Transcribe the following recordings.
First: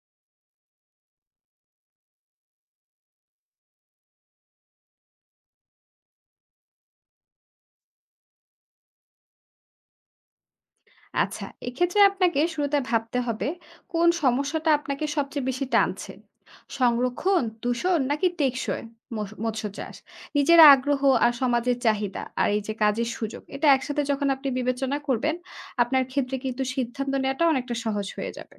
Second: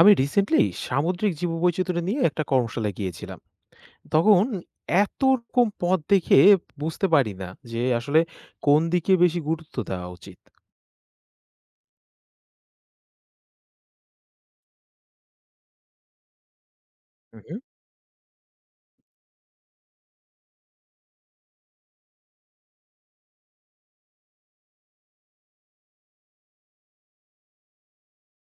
আমি রিসেন্টলি সামুদ্রিক জীববৈচিত্র্য নিয়ে একটা কর্মশালায় গিয়েছিলাম। তখন এত রকম পথ দেখে বুঝতে পারি না যে আসলে কোন দিকে বেশি গুরুত্ব দেওয়া উচিত। আচ্ছা, এক্ষেত্রে আপনাকে শুরুতে ভাবতে হবে কোন সমস্যাটা আপনাকে সবচেয়ে বেশি টানছে। হুম, সংরক্ষণ, হুম। দূষণ নাকি টেকসই মৎস্য চাষ? নিজের আগ্রহ আর সমাজের চাহিদা আর এই যে কাজের সুযোগ এটা একসাথে যখন আপনি বিবেচনা করবেন, আপনার ক্ষেত্রে কিন্তু সিদ্ধান্ত নেওয়াটা অনেকটা সহজ হয়ে যাবে।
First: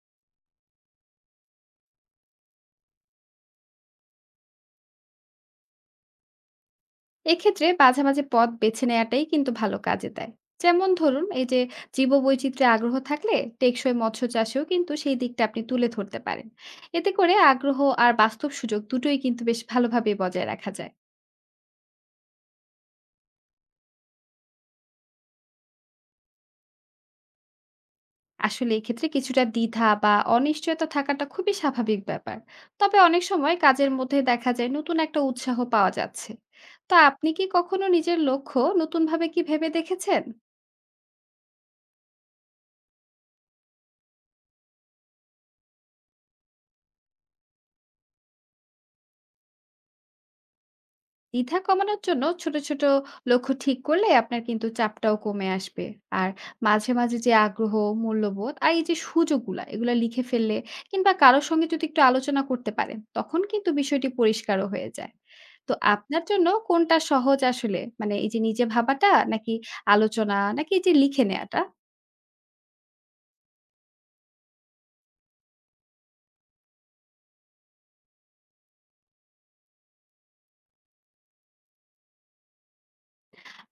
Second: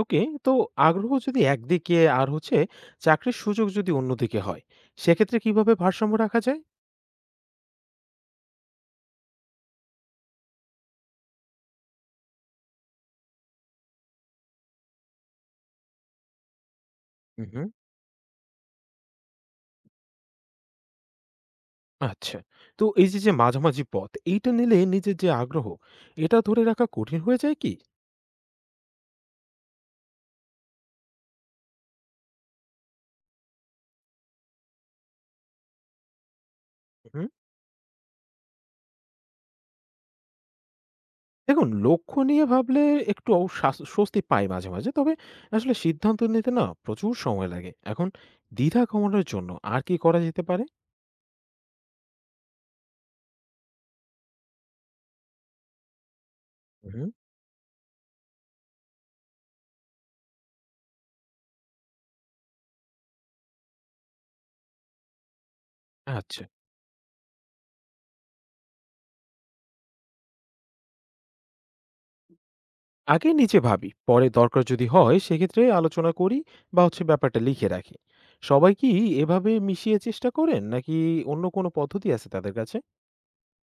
ওকে, তো আগ্রহ যদি একদিকে আর হচ্ছে চাকরির সুযোগ যদি অন্যদিকে হয়, সেক্ষেত্রে কিভাবে ভারসাম্য রাখা যায়? এক্ষেত্রে মাঝামাঝি পথ বেছে নেওয়াটাই কিন্তু ভালো কাজে দেয়। যেমন ধরুন এই যে জীববৈচিত্র্যে আগ্রহ থাকলে টেকসই মৎস্য চাষেও কিন্তু সেই দিকটা আপনি তুলে ধরতে পারেন। এতে করে হুম, হুম। আগ্রহ আর বাস্তব সুযোগ দুটোই কিন্তু বেশ ভালোভাবে বজায় রাখা যায়। আচ্ছা, তো এই যে, যে মাঝামাঝি পথ, এইটা নিলে নিজের যে আগ্রহ, এটা ধরে রাখা কঠিন হয়ে যায় কি? আসলে এক্ষেত্রে কিছুটা দ্বিধা বা অনিশ্চয়তা থাকাটা খুবই স্বাভাবিক ব্যাপার। তবে অনেক সময় কাজের মধ্যে দেখা যায় নতুন একটা উৎসাহ পাওয়া যাচ্ছে। তো আপনি কি কখনো নিজের লক্ষ্য নতুনভাবে কি ভেবে দেখেছেন? দেখুন, লক্ষ্য নিয়ে ভাবলে একটু অ শাস স্বস্তি পাই মাঝে, মাঝে। তবে আসলে সিদ্ধান্ত নিতে না প্রচুর সময় লাগে। এখন দ্বিধা কমানোর জন্য আর কি করা যেতে পারে? দ্বিধা কমানোর জন্য ছোট ছোট লক্ষ্য ঠিক করলে আপনার কিন্তু চাপটাও কমে আসবে। আর মাঝে হুম। মাঝে যে আগ্রহ, মূল্যবোধ আর এই যে সুযোগগুলা এগুলা লিখে ফেললে কিংবা কারোর সঙ্গে যদি একটু আলোচনা করতে পারেন তখন কিন্তু বিষয়টি পরিষ্কারও হয়ে যায়। তো আপনার আচ্ছা। জন্য কোনটা সহজ আসলে, মানে এই যে নিজে ভাবাটা নাকি আলোচনা নাকি এই যে লিখে নেওয়াটা? আগে নিচে ভাবি। পরে দরকার যদি হয় সেক্ষেত্রে আলোচনা করি বা হচ্ছে ব্যাপারটা লিখে রাখি। সবাই কি এভাবে মিশিয়ে চেষ্টা করেন নাকি অন্য কোনো পদ্ধতি আছে তাদের কাছে?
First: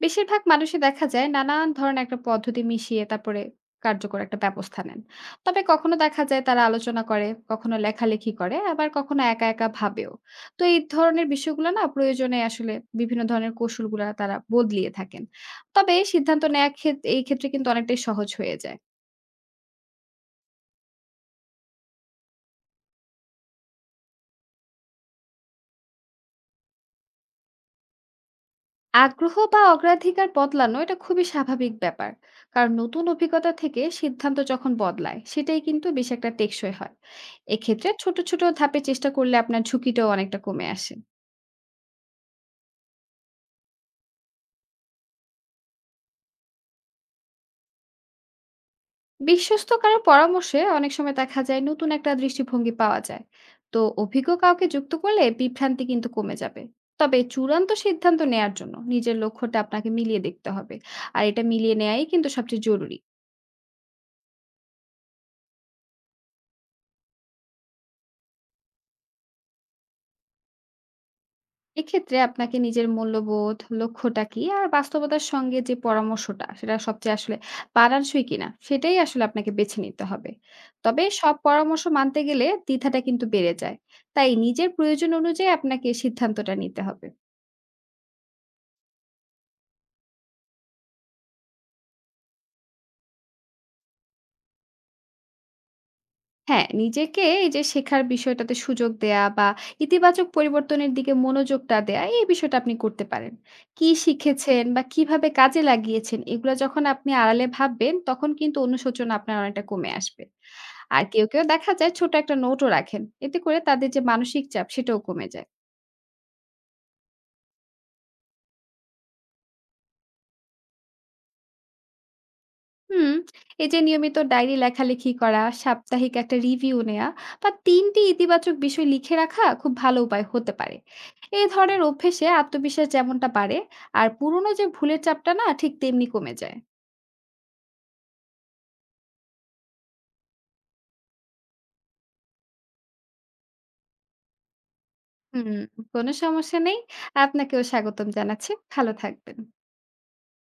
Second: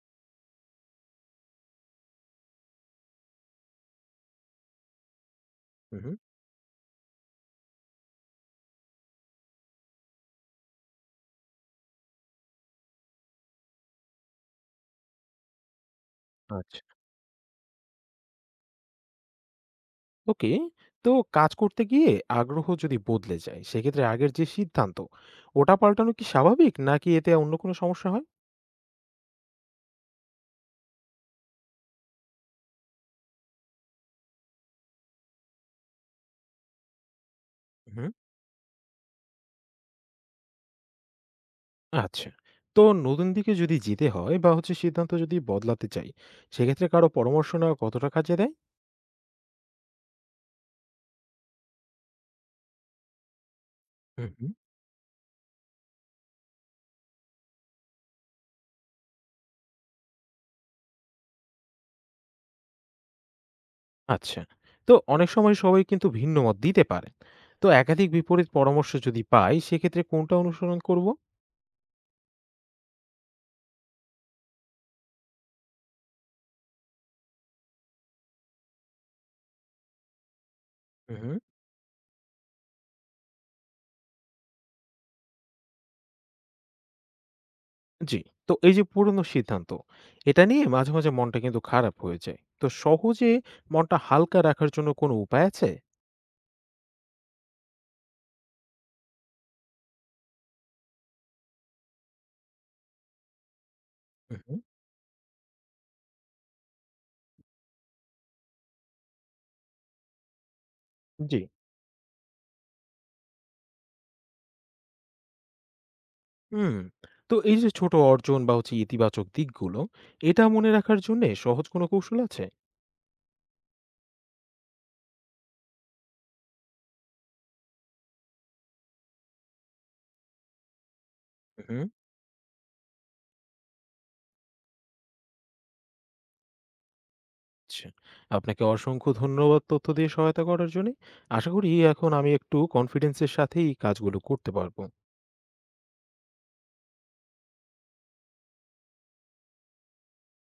বেশিরভাগ মানুষই দেখা যায় নানান ধরনের একটা পদ্ধতি মিশিয়ে তারপরে কার্যকর একটা ব্যবস্থা নেন। তবে কখনো হুম, দেখা যায় তারা আলোচনা করে, কখনো লেখালেখি করে, আবার কখনো একা একা ভাবেও। তো এই ধরনের বিষয়গুলো না প্রয়োজনে আসলে বিভিন্ন ধরনের কৌশলগুলা তারা বদলিয়ে থাকেন। তবে সিদ্ধান্ত নেয়া আচ্ছা। এই ক্ষেত্রে কিন্তু অনেকটাই সহজ হয়ে যায়। ওকে। তো কাজ করতে গিয়ে আগ্রহ যদি বদলে যায় সেক্ষেত্রে আগের যে সিদ্ধান্ত ওটা পাল্টানো কি স্বাভাবিক নাকি এতে অন্য কোনো সমস্যা হয়? আগ্রহ বা অগ্রাধিকার বদলানো এটা খুবই স্বাভাবিক ব্যাপার। কারণ নতুন অভিজ্ঞতা থেকে সিদ্ধান্ত যখন বদলায় সেটাই কিন্তু বেশ একটা টেকসই হয়। এক্ষেত্রে হুম, ছোট ছোট ধাপে চেষ্টা করলে আপনার ঝুঁকিটাও অনেকটা কমে আসে। আচ্ছা। তো নতুন দিকে যদি যেতে হয় বা হচ্ছে সিদ্ধান্ত যদি বদলাতে চাই, সেক্ষেত্রে কারো পরামর্শ নেওয়া কতটা কাজে দেয়? বিশ্বস্ত কারো পরামর্শে অনেক সময় দেখা যায় নতুন একটা দৃষ্টিভঙ্গি পাওয়া যায়। তো হুম, অভিজ্ঞ হুম। কাউকে যুক্ত করলে বিভ্রান্তি কিন্তু কমে যাবে। তবে চূড়ান্ত সিদ্ধান্ত নেয়ার জন্য নিজের লক্ষ্যটা আপনাকে মিলিয়ে দেখতে হবে। আর এটা মিলিয়ে নেয়াই কিন্তু সবচেয়ে জরুরি। আচ্ছা। তো অনেক সময় সবাই কিন্তু ভিন্ন মত দিতে পারেন। তো একাধিক বিপরীত পরামর্শ যদি পাই, সেক্ষেত্রে কোনটা অনুসরণ করব? এক্ষেত্রে আপনাকে নিজের মূল্যবোধ, লক্ষ্যটা কি আর বাস্তবতার সঙ্গে যে পরামর্শটা সেটা সবচেয়ে আসলে মানানসই কিনা সেটাই আসলে আপনাকে বেছে নিতে হবে। তবে হুম, সব হুম। পরামর্শ মানতে গেলে দ্বিধাটা কিন্তু বেড়ে যায়। তাই নিজের প্রয়োজন অনুযায়ী আপনাকে সিদ্ধান্তটা নিতে হবে। জি। তো এই যে পুরনো সিদ্ধান্ত, এটা নিয়ে মাঝে, মাঝে মনটা কিন্তু খারাপ হয়ে যায়। তো সহজে মনটা হালকা রাখার জন্য কোনো উপায় আছে? হ্যাঁ, নিজেকে এই যে শেখার বিষয়টাতে সুযোগ দেয়া বা ইতিবাচক পরিবর্তনের দিকে মনোযোগটা দেয়া, এই বিষয়টা আপনি করতে পারেন। কি হুম, হুম। শিখেছেন বা কিভাবে কাজে লাগিয়েছেন, এগুলা যখন আপনি আড়ালে ভাববেন, তখন কিন্তু অনুশোচনা আপনার অনেকটা কমে আসবে। আর কেউ জি। কেউ দেখা যায় ছোট একটা নোটও রাখেন। এতে করে তাদের যে মানসিক চাপ, সেটাও কমে যায়। হুম। তো এই যে ছোট অর্জন বা হচ্ছে ইতিবাচক দিকগুলো, এটা মনে রাখার জন্যে সহজ কোনো কৌশল আছে? হুম। এই যে নিয়মিত ডায়েরি লেখালেখি করা, সাপ্তাহিক একটা রিভিউ নেওয়া বা ৩ টি ইতিবাচক বিষয় লিখে রাখা খুব ভালো উপায় হতে পারে। এই ধরনের হুম, অভ্যেসে আত্মবিশ্বাস যেমনটা বাড়ে আর পুরনো যে ভুলের চাপটা না ঠিক তেমনি কমে যায়। আচ্ছা। আপনাকে অসংখ্য ধন্যবাদ তথ্য দিয়ে সহায়তা করার জন্যে। আশা করি এখন আমি একটু কনফিডেন্স এর সাথেই কাজগুলো করতে পারব। হুম, কোনো সমস্যা নেই। আপনাকেও স্বাগতম জানাচ্ছি। ভালো থাকবেন।